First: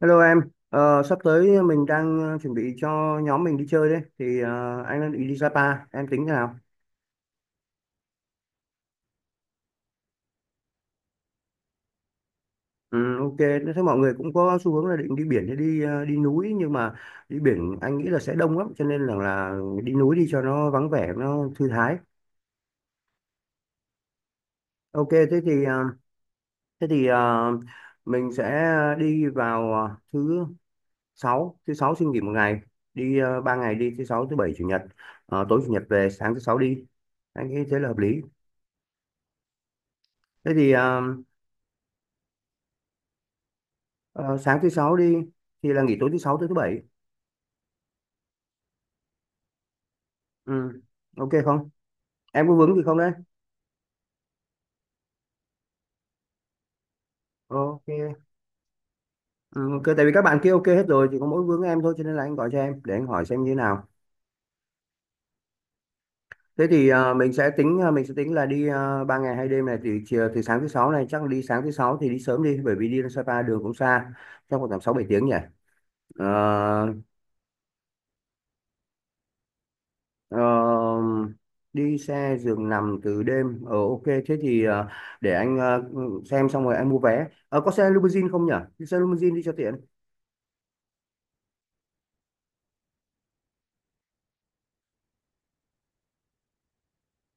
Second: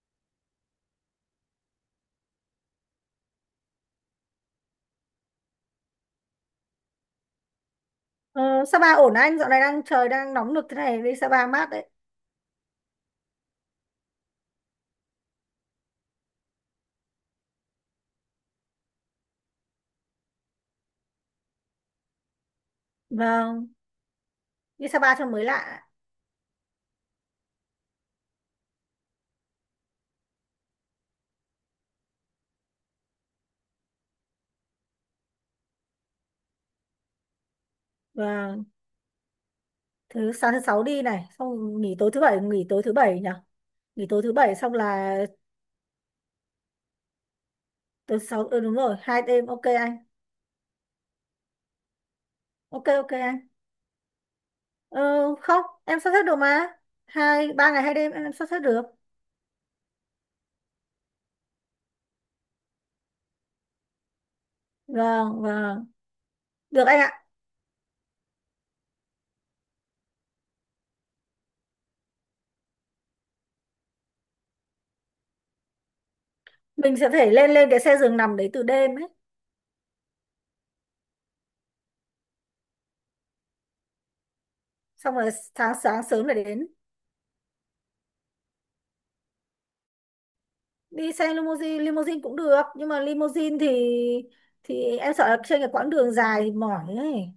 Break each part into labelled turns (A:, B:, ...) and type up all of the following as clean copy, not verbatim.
A: Hello em. Sắp tới mình đang chuẩn bị cho nhóm mình đi chơi đấy, thì anh đang định đi Sapa, em tính thế nào?
B: Ờ, Sapa ổn anh, dạo này trời đang nóng nực thế này, đi Sapa mát đấy.
A: Ừ, ok, thế mọi người cũng có xu hướng là định đi biển hay đi đi núi, nhưng mà đi biển anh nghĩ là sẽ đông lắm, cho nên là đi núi đi cho nó vắng vẻ, nó thư thái.
B: Vâng, đi
A: Ok,
B: Sapa cho
A: thế
B: mới
A: thì ờ,
B: lạ.
A: thế thì ờ, mình sẽ đi vào thứ sáu xin nghỉ một ngày, đi 3 ngày đi, thứ sáu, thứ bảy, chủ nhật. Tối chủ nhật về, sáng thứ sáu đi. Anh nghĩ thế là hợp lý.
B: Vâng, thứ
A: Thế
B: sáng thứ
A: thì
B: sáu
A: ờ,
B: đi này, xong nghỉ tối thứ bảy, nghỉ tối thứ bảy nhỉ? Nghỉ tối thứ
A: Ờ,
B: bảy
A: sáng thứ
B: xong
A: sáu đi
B: là
A: thì là nghỉ tối thứ sáu tới thứ bảy.
B: tối thứ sáu, ừ, đúng rồi, hai đêm, ok anh.
A: Ừ. Ok không, em có vướng gì
B: Ok
A: không đấy?
B: ok anh. Ờ, Không, em sắp xếp được mà. Hai, ba ngày hai đêm
A: Ok.
B: em sắp xếp được.
A: Ừ, ok, tại vì các bạn kia ok hết rồi, chỉ có mỗi vướng em thôi, cho nên là anh gọi cho em để anh hỏi xem như thế nào.
B: Vâng, vâng.
A: thế
B: Được
A: thì
B: anh
A: ờ,
B: ạ.
A: mình sẽ tính là đi 3 ngày 2 đêm này, thì chiều từ sáng thứ sáu này chắc là đi, sáng thứ sáu thì đi sớm đi, bởi vì đi ra Sapa đường cũng xa, chắc khoảng tầm sáu bảy tiếng nhỉ? Ờ,
B: Mình sẽ phải lên lên cái xe giường nằm đấy từ đêm ấy.
A: Ờ, Đi xe giường nằm từ đêm, ok. Thế thì
B: Xong rồi
A: để anh
B: sáng sáng sớm lại
A: xem, xong
B: đến.
A: rồi anh mua vé. Ờ, có xe limousine không nhỉ? Đi xe limousine đi cho tiện.
B: Đi xe limousine, limousine cũng được. Nhưng mà limousine thì em sợ là trên cái quãng đường dài thì mỏi ấy.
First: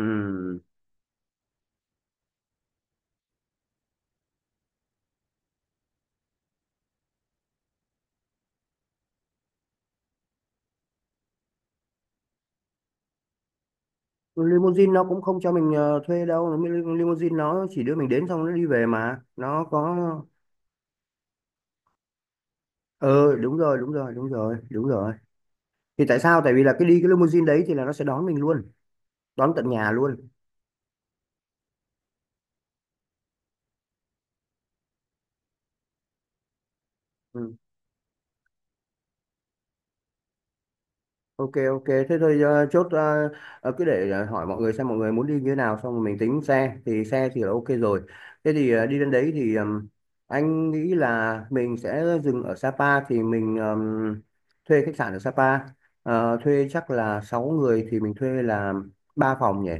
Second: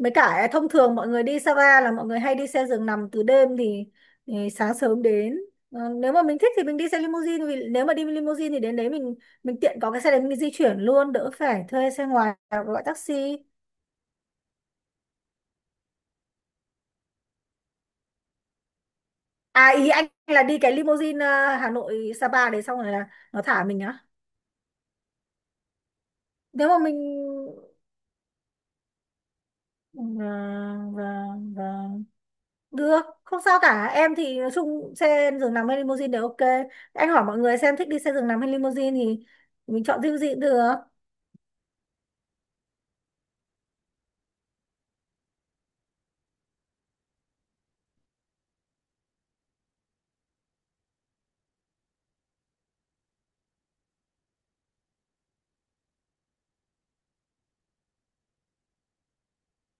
B: Mới cả à, thông thường mọi người đi Sapa là mọi người hay đi xe giường nằm từ đêm thì sáng sớm đến. Ờ, nếu mà mình thích thì mình đi xe limousine, vì nếu mà đi limousine thì đến đấy mình tiện có cái xe đấy mình di chuyển luôn đỡ phải thuê xe ngoài hoặc gọi taxi.
A: Limousine nó cũng không cho mình thuê đâu. Limousine nó chỉ đưa mình đến xong nó đi về, mà nó
B: À, ý
A: có.
B: anh là đi cái limousine Hà Nội Sapa đấy xong rồi là
A: Ờ
B: nó
A: Đúng
B: thả
A: rồi,
B: mình
A: đúng
B: á.
A: rồi, đúng rồi, đúng rồi. Thì tại sao, tại vì
B: Nếu
A: là
B: mà
A: cái
B: mình
A: đi cái limousine đấy thì là nó sẽ đón mình luôn, đón tận nhà
B: ờ,
A: luôn.
B: vâng vâng vâng, được, không sao cả. Em thì nói chung xe giường nằm hay limousine đều ok. Anh hỏi mọi người xem thích đi xe giường nằm hay limousine thì mình chọn riêng gì cũng được.
A: Ok, ok, thế thôi. Ờ, Chốt. Ờ, Cứ để hỏi mọi người xem mọi người muốn đi như thế nào, xong rồi mình tính xe, thì xe thì là ok rồi. Thế thì đi đến đấy thì anh nghĩ là mình sẽ dừng ở Sapa, thì mình thuê khách sạn ở Sapa. Thuê chắc là 6 người thì mình thuê là ba phòng nhỉ?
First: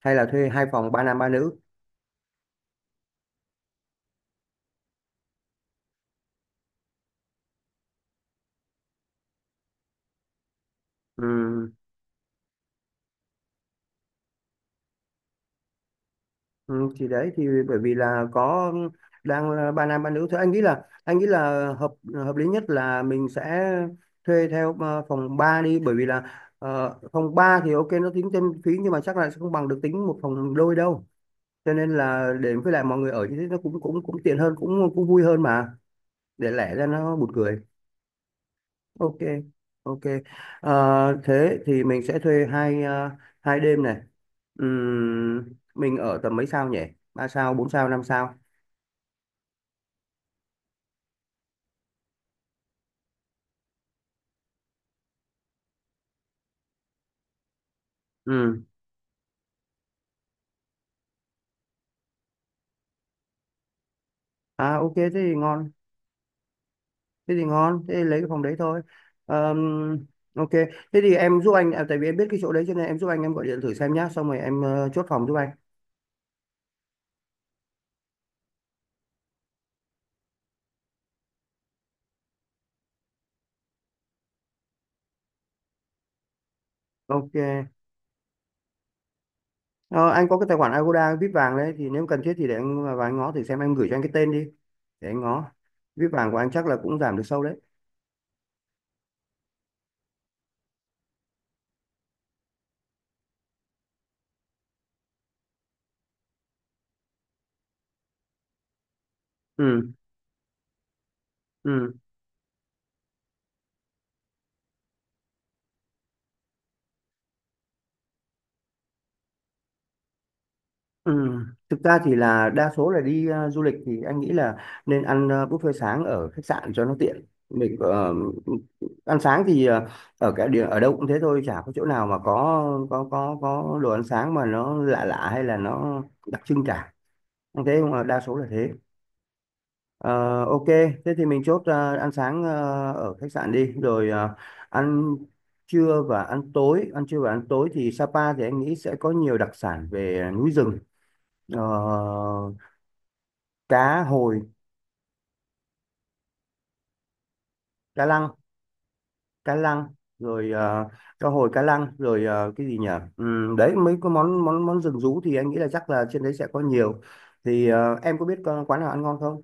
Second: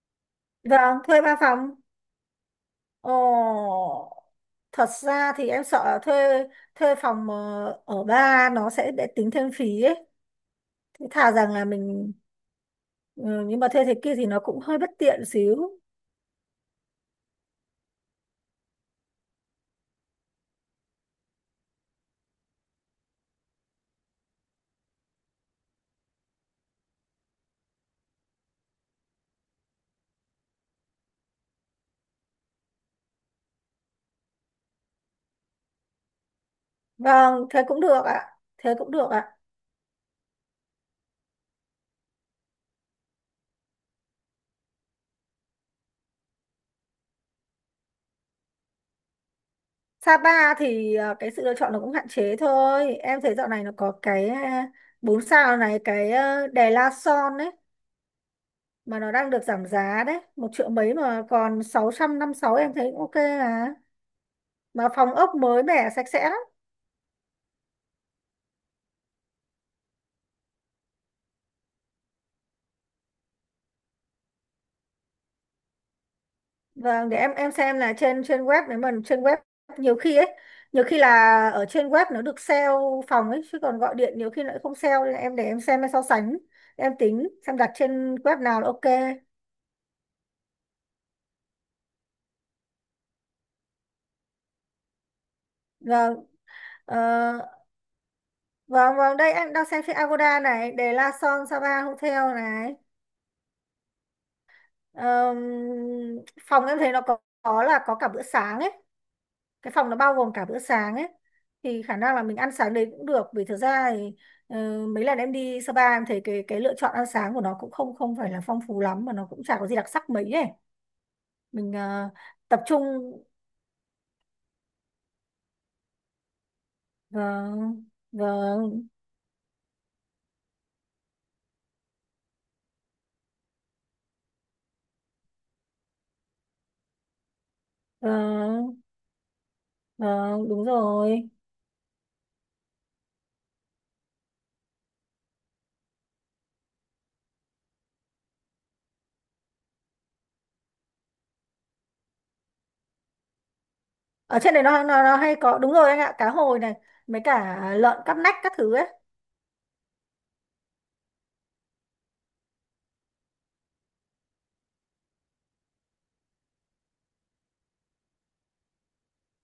A: Hay là thuê hai phòng,
B: Vâng,
A: ba nam
B: thuê
A: ba
B: ba
A: nữ?
B: phòng. Ồ, thật ra thì em sợ là thuê thuê phòng ở ba nó sẽ để tính thêm phí ấy. Thế thà rằng là mình ừ, nhưng mà thuê thế kia thì nó cũng hơi bất tiện xíu.
A: Ừ, thì đấy thì bởi vì là có, đang là ba nam ba nữ thôi, anh nghĩ là hợp hợp lý nhất là mình sẽ thuê theo phòng 3 đi, bởi vì là phòng 3 thì ok nó tính thêm phí, nhưng mà chắc là sẽ không bằng được tính một phòng đôi đâu. Cho nên là để, với lại mọi người ở như thế nó cũng cũng cũng tiện hơn, cũng cũng vui hơn mà, để lẻ ra nó buồn
B: Vâng,
A: cười.
B: thế cũng được ạ. Thế cũng được
A: Ok,
B: ạ.
A: ok. Thế thì mình sẽ thuê hai đêm này. Mình ở tầm mấy sao nhỉ? Ba sao, bốn sao, năm sao?
B: Sapa thì cái sự lựa chọn nó cũng hạn chế thôi. Em thấy dạo này nó có cái bốn sao này, cái Đè La Son đấy,
A: Ừ.
B: mà nó đang được giảm giá đấy, một triệu mấy mà còn sáu trăm năm sáu, em thấy cũng ok à.
A: À,
B: Mà
A: ok thế
B: phòng ốc
A: thì
B: mới
A: ngon.
B: mẻ sạch sẽ lắm.
A: Thế thì ngon, thế thì lấy cái phòng đấy thôi. Ờm, Ok. Thế thì em giúp anh à, tại vì em biết cái chỗ đấy cho nên em giúp anh. Em gọi điện thử xem nhá, xong rồi em chốt phòng giúp anh.
B: Vâng, để em xem là trên trên web. Nếu mà trên web nhiều khi ấy, nhiều khi là ở trên web nó được sale phòng ấy, chứ còn gọi điện nhiều khi nó lại không sale, nên là em để em xem em so sánh, em tính
A: Ok.
B: xem đặt trên web nào là ok.
A: Ờ, Anh có cái tài khoản Agoda VIP vàng đấy. Thì nếu cần thiết thì để anh à, vào anh ngó thử xem. Em gửi cho anh cái tên đi, để anh ngó. VIP
B: Vâng.
A: vàng của anh chắc là
B: Ờ,
A: cũng giảm được sâu đấy.
B: Vâng, vâng, đây em đang xem trên Agoda này, để La Son Sapa Hotel này. Ờm, phòng em thấy nó có là có cả bữa sáng ấy. Cái phòng
A: Ừ.
B: nó bao gồm cả bữa sáng ấy. Thì
A: Ừ.
B: khả năng là mình ăn sáng đấy cũng được. Vì thực ra thì mấy lần em đi Sapa em thấy cái lựa chọn ăn sáng của nó cũng không không phải là phong phú lắm. Mà nó cũng chả có gì đặc sắc mấy ấy.
A: Ừ.
B: Mình
A: Thực ra thì là
B: tập
A: đa
B: trung...
A: số là đi du lịch thì anh nghĩ là nên ăn buffet sáng ở khách sạn cho nó tiện. Mình
B: Vâng, vâng,
A: ăn sáng thì ở cái địa, ở đâu cũng thế thôi, chả có chỗ nào mà có đồ ăn sáng mà nó lạ lạ hay là nó đặc trưng cả. Anh thấy không? Đa số là thế.
B: vâng,
A: Ờ,
B: vâng,
A: ok,
B: đúng
A: thế thì
B: rồi.
A: mình chốt ăn sáng ở khách sạn đi, rồi ăn trưa và ăn tối. Ăn trưa và ăn tối thì Sapa thì anh nghĩ sẽ có nhiều đặc sản về núi rừng. Ờ, Cá
B: Ở
A: hồi,
B: trên đấy nó hay có đúng rồi anh ạ, cá hồi này, mấy cả lợn
A: cá
B: cắp
A: lăng,
B: nách các thứ ấy.
A: cá lăng rồi ờ, cá hồi cá lăng rồi ờ, cái gì nhỉ? Đấy, mấy cái món món món rừng rú thì anh nghĩ là chắc là trên đấy sẽ có nhiều, thì em có biết quán nào ăn ngon không?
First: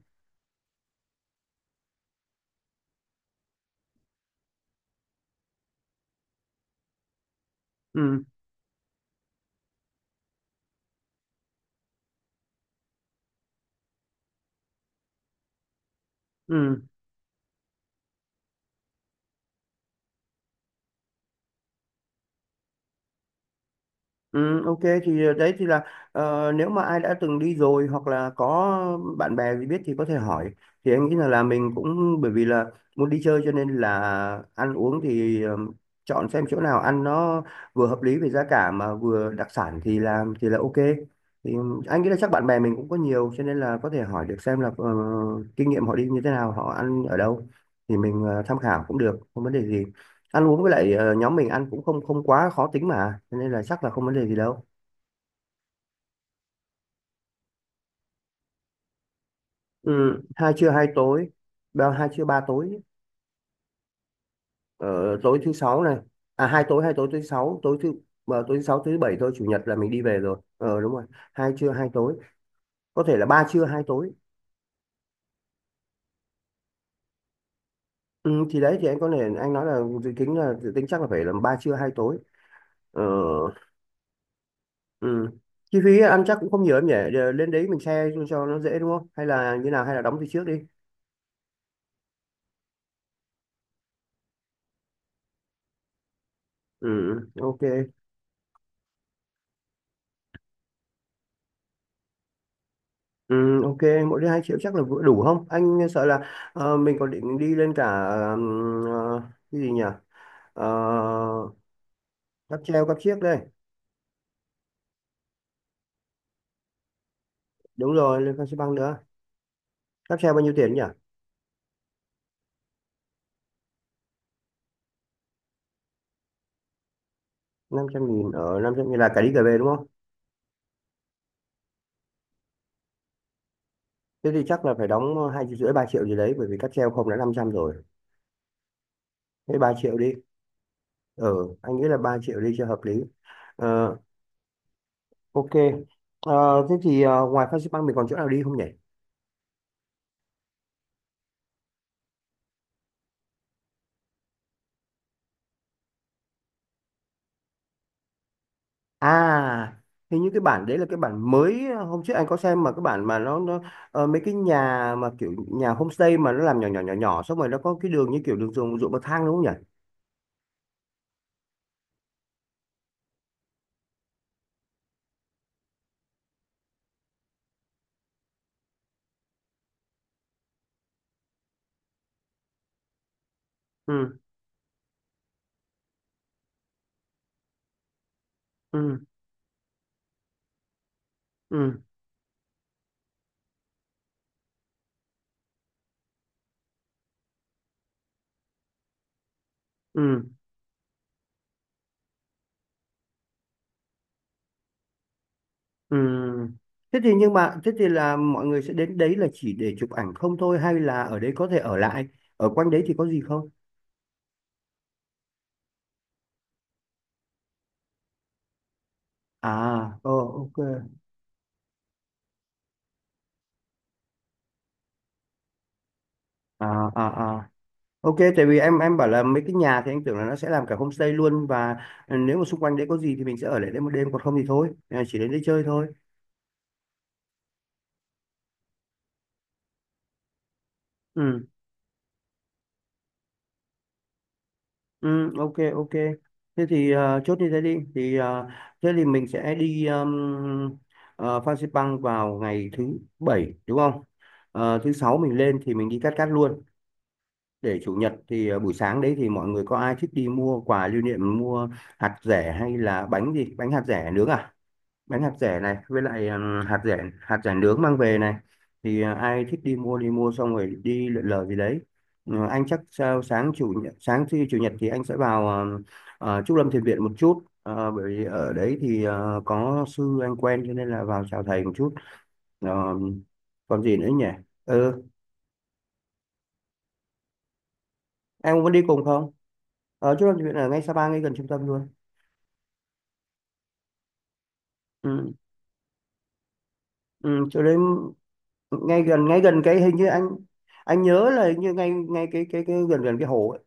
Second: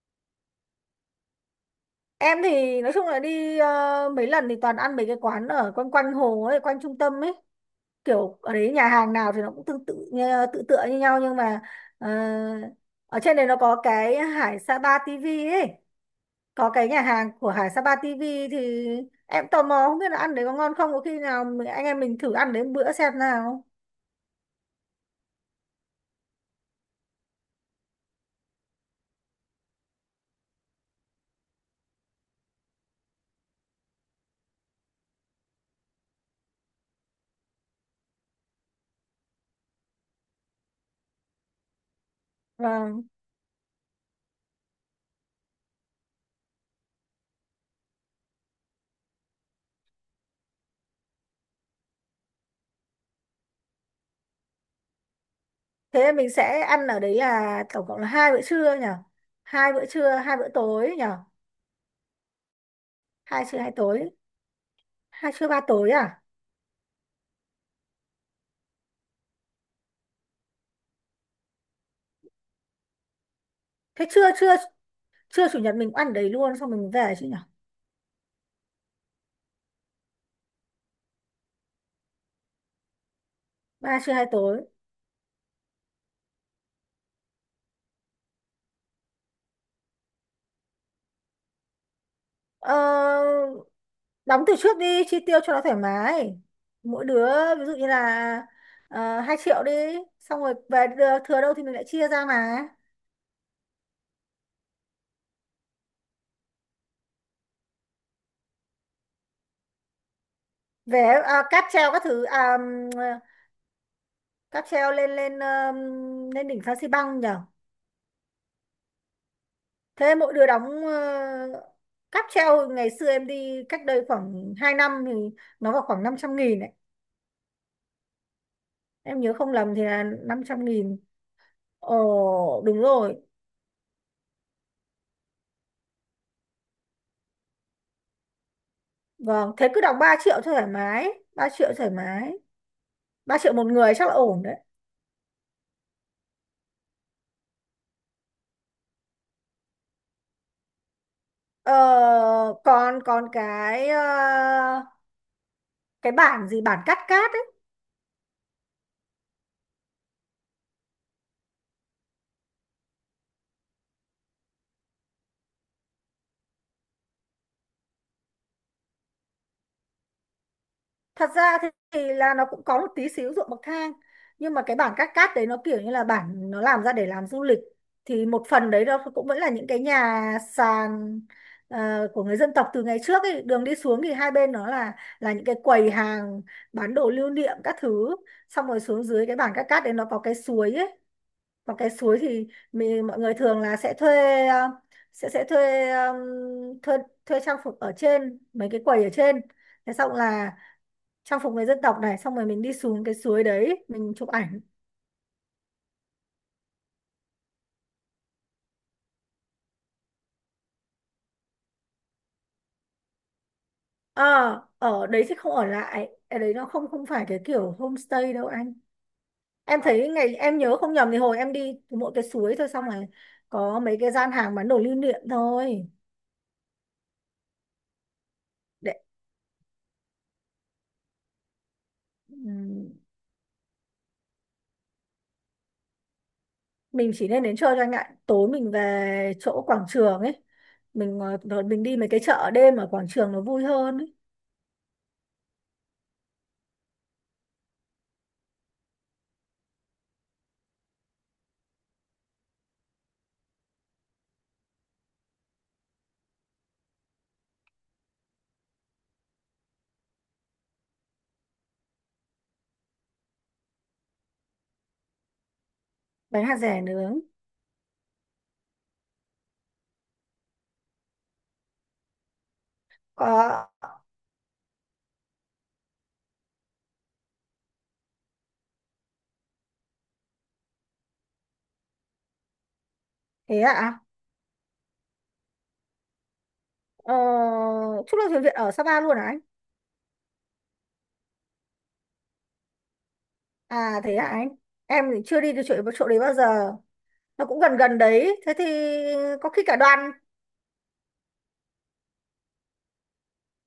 B: Em thì nói chung là đi mấy lần thì toàn ăn mấy cái quán ở quanh quanh hồ ấy, quanh trung tâm ấy,
A: Ừ.
B: kiểu ở đấy nhà hàng nào thì nó cũng tương tự như- tự tựa như nhau, nhưng mà ờ, ở trên đấy nó có cái Hải Sapa TV ấy, có
A: Ừ.
B: cái nhà hàng của Hải Sapa TV, thì em tò mò không biết là ăn đấy có ngon không, có khi nào anh em mình thử ăn đấy một bữa xem nào.
A: Ừ, ok thì đấy thì là nếu mà ai đã từng đi rồi hoặc là có bạn bè gì biết thì có thể hỏi. Thì anh nghĩ là mình cũng, bởi vì là muốn đi chơi cho nên là ăn uống thì chọn xem chỗ nào ăn nó vừa hợp lý về giá cả mà vừa đặc sản thì là ok. Thì anh nghĩ là chắc bạn bè mình cũng có
B: Vâng,
A: nhiều, cho nên là có thể hỏi được xem là kinh nghiệm họ đi như thế nào, họ ăn ở đâu, thì mình tham khảo cũng được, không vấn đề gì. Ăn uống với lại nhóm mình ăn cũng không không quá khó tính mà, cho nên là chắc là không vấn đề gì đâu.
B: thế mình sẽ ăn ở đấy là tổng cộng là hai bữa trưa nhỉ, hai bữa trưa
A: Ừ,
B: hai bữa
A: hai trưa hai
B: tối nhỉ,
A: tối. Ba, hai trưa ba tối.
B: hai trưa hai tối,
A: Ờ,
B: hai
A: Tối
B: trưa
A: thứ
B: ba
A: sáu
B: tối
A: này.
B: à,
A: À, hai tối thứ sáu, tối thứ sáu, thứ bảy thôi, chủ nhật là mình đi về rồi. Ờ Đúng rồi, hai trưa hai tối, có thể là ba trưa hai
B: thế
A: tối.
B: trưa trưa trưa chủ nhật mình ăn ở đấy luôn xong mình về chứ nhỉ,
A: Ừ, thì đấy thì anh có thể, anh nói là dự tính chắc là phải là ba trưa hai tối. ờ,
B: ba trưa hai tối.
A: ừ. Chi phí ăn chắc cũng không nhiều em nhỉ? Lên đấy mình share cho nó dễ đúng không, hay là như nào, hay là đóng từ trước đi.
B: ờ, Đóng từ trước đi chi tiêu cho nó thoải mái,
A: Ừ.
B: mỗi đứa
A: Ừ, ok.
B: ví dụ như là uh, 2 triệu đi, xong rồi thừa đâu thì mình lại chia ra mà.
A: Ừ, ok, mỗi đứa 2 triệu chắc là vừa đủ không? Anh sợ là mình còn định đi lên cả cái gì nhỉ?
B: Về à,
A: Uh,
B: cáp treo các thứ à,
A: Cáp treo, cáp chiếc đây.
B: cáp treo lên lên lên đỉnh Phan Xi Păng nhỉ.
A: Đúng rồi, lên Phan Xi Păng nữa.
B: Thế
A: Cáp treo
B: mỗi
A: bao
B: đứa
A: nhiêu tiền nhỉ?
B: đóng cáp treo ngày xưa em đi cách đây khoảng 2 năm thì nó vào khoảng 500 nghìn ấy.
A: 500.000? Ở, 500.000 là cả
B: Em
A: đi
B: nhớ
A: cả
B: không
A: về đúng
B: lầm thì
A: không?
B: là 500 nghìn. Ồ đúng rồi.
A: Thế thì chắc là phải đóng 2,5 triệu, 3 triệu gì đấy, bởi vì cáp treo không đã 500 rồi.
B: Vâng,
A: Thế
B: thế
A: 3
B: cứ
A: triệu
B: đóng
A: đi.
B: 3 triệu thoải mái. Ba
A: Ừ,
B: triệu
A: anh nghĩ
B: thoải
A: là 3
B: mái.
A: triệu đi cho hợp lý.
B: Ba triệu một người
A: Ờ,
B: chắc là ổn đấy.
A: ok. Thế thì ngoài Phan Xi Păng mình còn chỗ nào đi không nhỉ?
B: Ờ, còn còn cái cái bản gì, bản cắt cát,
A: À, hình như cái bản đấy là cái bản mới, hôm trước anh có xem mà, cái bản mà nó, mấy cái nhà mà kiểu nhà homestay mà nó làm nhỏ nhỏ xong rồi nó có cái đường như kiểu đường ruộng ruộng bậc thang đúng không nhỉ?
B: thật ra thì là nó cũng có một tí xíu ruộng bậc thang, nhưng mà cái bản cát cát đấy nó kiểu như là bản nó làm ra để làm du lịch, thì một phần đấy nó cũng vẫn là những cái nhà sàn của người dân tộc từ ngày trước ấy. Đường đi xuống thì
A: Ừ,
B: hai bên nó là những cái quầy hàng bán đồ lưu niệm các thứ, xong rồi
A: ừ,
B: xuống dưới cái bản cát cát đấy nó có cái suối ấy, và
A: ừ,
B: cái suối thì mình, mọi người thường là sẽ thuê sẽ thuê thuê thuê trang phục ở trên mấy cái quầy ở trên, thế xong
A: ừ,
B: là trang phục người dân tộc này, xong rồi mình đi xuống cái suối đấy mình chụp ảnh.
A: ừ. Thế thì, nhưng mà thế thì là mọi người sẽ đến đấy là chỉ để chụp ảnh không thôi, hay là ở đấy có thể ở lại? Ở quanh đấy thì có gì không?
B: ờ ở đấy thì không ở lại, ở đấy nó không không phải cái kiểu homestay đâu anh.
A: À,
B: Em thấy ngày
A: ok.
B: em nhớ không nhầm thì hồi em đi thì mỗi cái suối thôi, xong rồi có mấy cái gian hàng bán đồ lưu niệm thôi.
A: À, à, à, ok, tại vì em
B: Để
A: em bảo là mấy cái nhà thì anh tưởng là nó sẽ làm cả homestay luôn, và nếu mà xung quanh đấy
B: ừm,
A: có gì thì mình sẽ ở lại đấy một đêm, còn không thì thôi, à, chỉ đến đây chơi thôi.
B: mình chỉ nên đến chơi cho anh ạ, tối mình về chỗ quảng trường ấy, mình
A: Ừ,
B: rồi mình đi mấy cái chợ đêm ở quảng trường nó vui hơn ấy.
A: ừ, ok, ok. Thế thì chốt như thế đi. Thế thì mình sẽ đi Phan Xipang vào ngày thứ bảy đúng không? Thứ sáu mình lên thì mình đi Cát Cát luôn. Để chủ nhật thì buổi sáng đấy thì mọi người có ai thích đi mua quà lưu niệm, mua hạt dẻ hay là bánh gì? Bánh hạt dẻ nướng à? Bánh hạt rẻ này, với lại
B: Bánh hạt
A: hạt
B: dẻ
A: rẻ
B: nướng
A: hạt rẻ nướng mang về này, thì ai thích đi mua xong rồi đi lượn lờ gì đấy. Ừ, anh chắc sao, sáng
B: có.
A: chủ nhật, sáng thứ chủ nhật thì anh sẽ vào Trúc Lâm Thiền Viện một chút. Ờ, Bởi vì ở đấy thì có sư anh quen, cho nên là vào chào thầy một chút. Ờ,
B: Thế ạ?
A: Còn gì
B: À?
A: nữa nhỉ? Ừ,
B: ờ, Chúc lâu thuyền Việt
A: em
B: ở
A: muốn đi
B: Sapa
A: cùng
B: luôn à
A: không?
B: anh?
A: Ở Trúc Lâm Thiền Viện ở ngay Sapa, ngay gần trung tâm luôn.
B: À thế hả anh? Em thì
A: Ừ.
B: chưa đi được chỗ đấy bao giờ. Nó
A: Ừ,
B: cũng
A: chỗ đấy
B: gần gần đấy. Thế thì
A: ngay gần ngay
B: có khi
A: gần
B: cả
A: cái, hình như
B: đoàn.
A: anh nhớ là hình như ngay ngay cái gần gần cái hồ ấy.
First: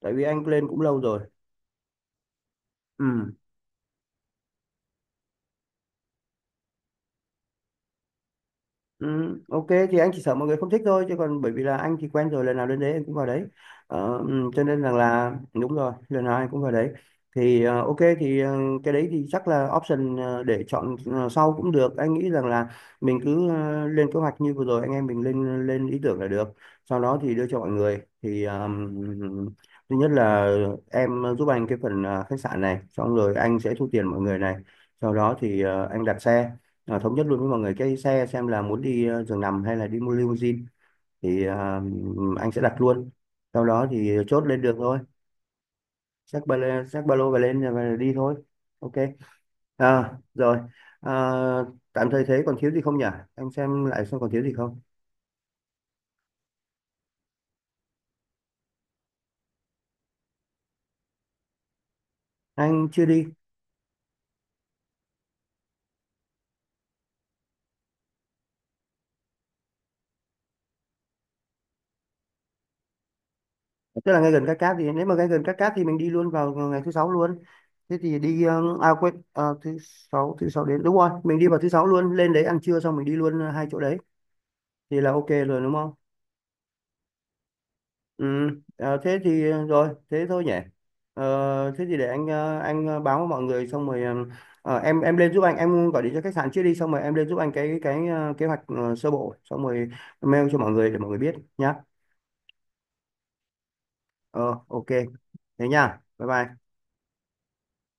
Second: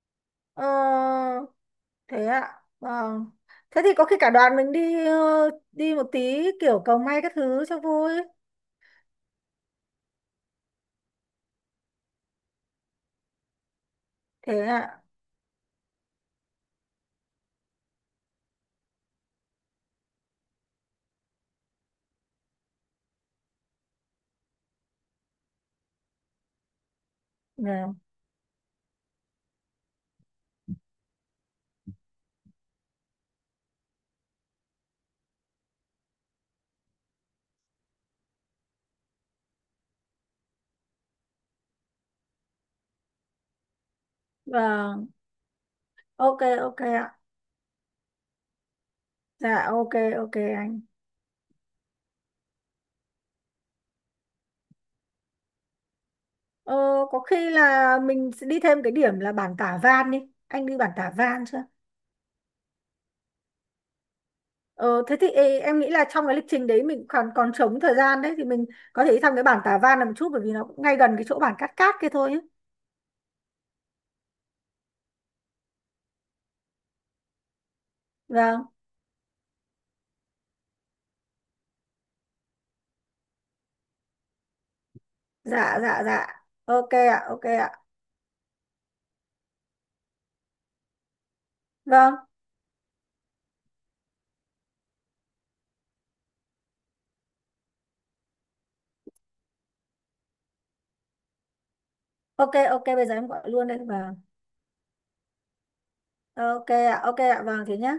A: Tại vì anh
B: Ờ,
A: lên cũng lâu rồi.
B: thế ạ. Vâng.
A: Ừ.
B: Thế thì có khi cả đoàn mình đi đi một tí kiểu cầu may các thứ cho vui.
A: Ừ, ok thì anh chỉ sợ mọi người không thích thôi, chứ còn bởi vì là anh thì quen rồi, lần nào lên đấy anh cũng vào đấy. Ừ, cho
B: Thế
A: nên rằng
B: ạ.
A: là đúng rồi, lần nào anh cũng vào đấy. Thì ok, thì cái đấy thì chắc là option, để chọn sau cũng được, anh nghĩ rằng là mình cứ lên kế hoạch như vừa rồi, anh em mình lên lên ý tưởng là được. Sau đó thì đưa cho mọi
B: Dạ.
A: người, thì thứ nhất là em giúp anh cái phần khách sạn này, xong rồi anh sẽ thu tiền mọi người này. Sau đó thì anh đặt xe, à, thống nhất luôn với mọi người cái xe xem là muốn đi giường nằm hay là đi mua limousine, thì à, anh sẽ đặt luôn, sau đó thì chốt lên đường thôi.
B: Vâng. Ok
A: Xách ba lô,
B: ok
A: xách
B: ạ.
A: ba lô và lên và đi thôi. Ok.
B: Dạ ok
A: À,
B: ok
A: rồi.
B: anh.
A: À, tạm thời thế còn thiếu gì không nhỉ, anh xem lại xem còn thiếu gì không.
B: Ờ, có khi là mình sẽ đi thêm cái điểm là bản Tả Van đi. Anh đi bản Tả Van chưa?
A: Anh chưa đi.
B: Ờ, thế thì ê, em nghĩ là trong cái lịch trình đấy mình còn còn trống thời gian đấy thì mình có thể đi thăm cái bản Tả Văn là một chút, bởi vì nó cũng ngay gần cái chỗ bản Cát Cát kia thôi ấy.
A: Tức là ngay gần Cát Cát thì, nếu mà ngay gần Cát Cát thì mình đi luôn vào ngày thứ sáu luôn. Thế thì đi
B: Vâng,
A: à quên, thứ sáu, thứ sáu đến đúng rồi, mình đi vào thứ sáu luôn, lên đấy ăn trưa xong mình đi luôn hai chỗ đấy thì là ok rồi đúng
B: dạ
A: không?
B: dạ dạ. Ok ạ, ok ạ.
A: Ừ, à, thế thì rồi, thế thôi nhỉ. Thế thì để
B: Vâng,
A: anh báo với mọi người, xong rồi em lên giúp anh, em gọi điện cho khách sạn trước đi, xong rồi em lên giúp anh cái kế hoạch sơ bộ, xong rồi mail cho mọi người để mọi người biết nhá.
B: ok ok bây giờ em gọi luôn đây. Vâng.
A: Ờ ok, thế nha. Bye
B: Ok
A: bye.
B: ạ, ok ạ. Vâng thế nhá.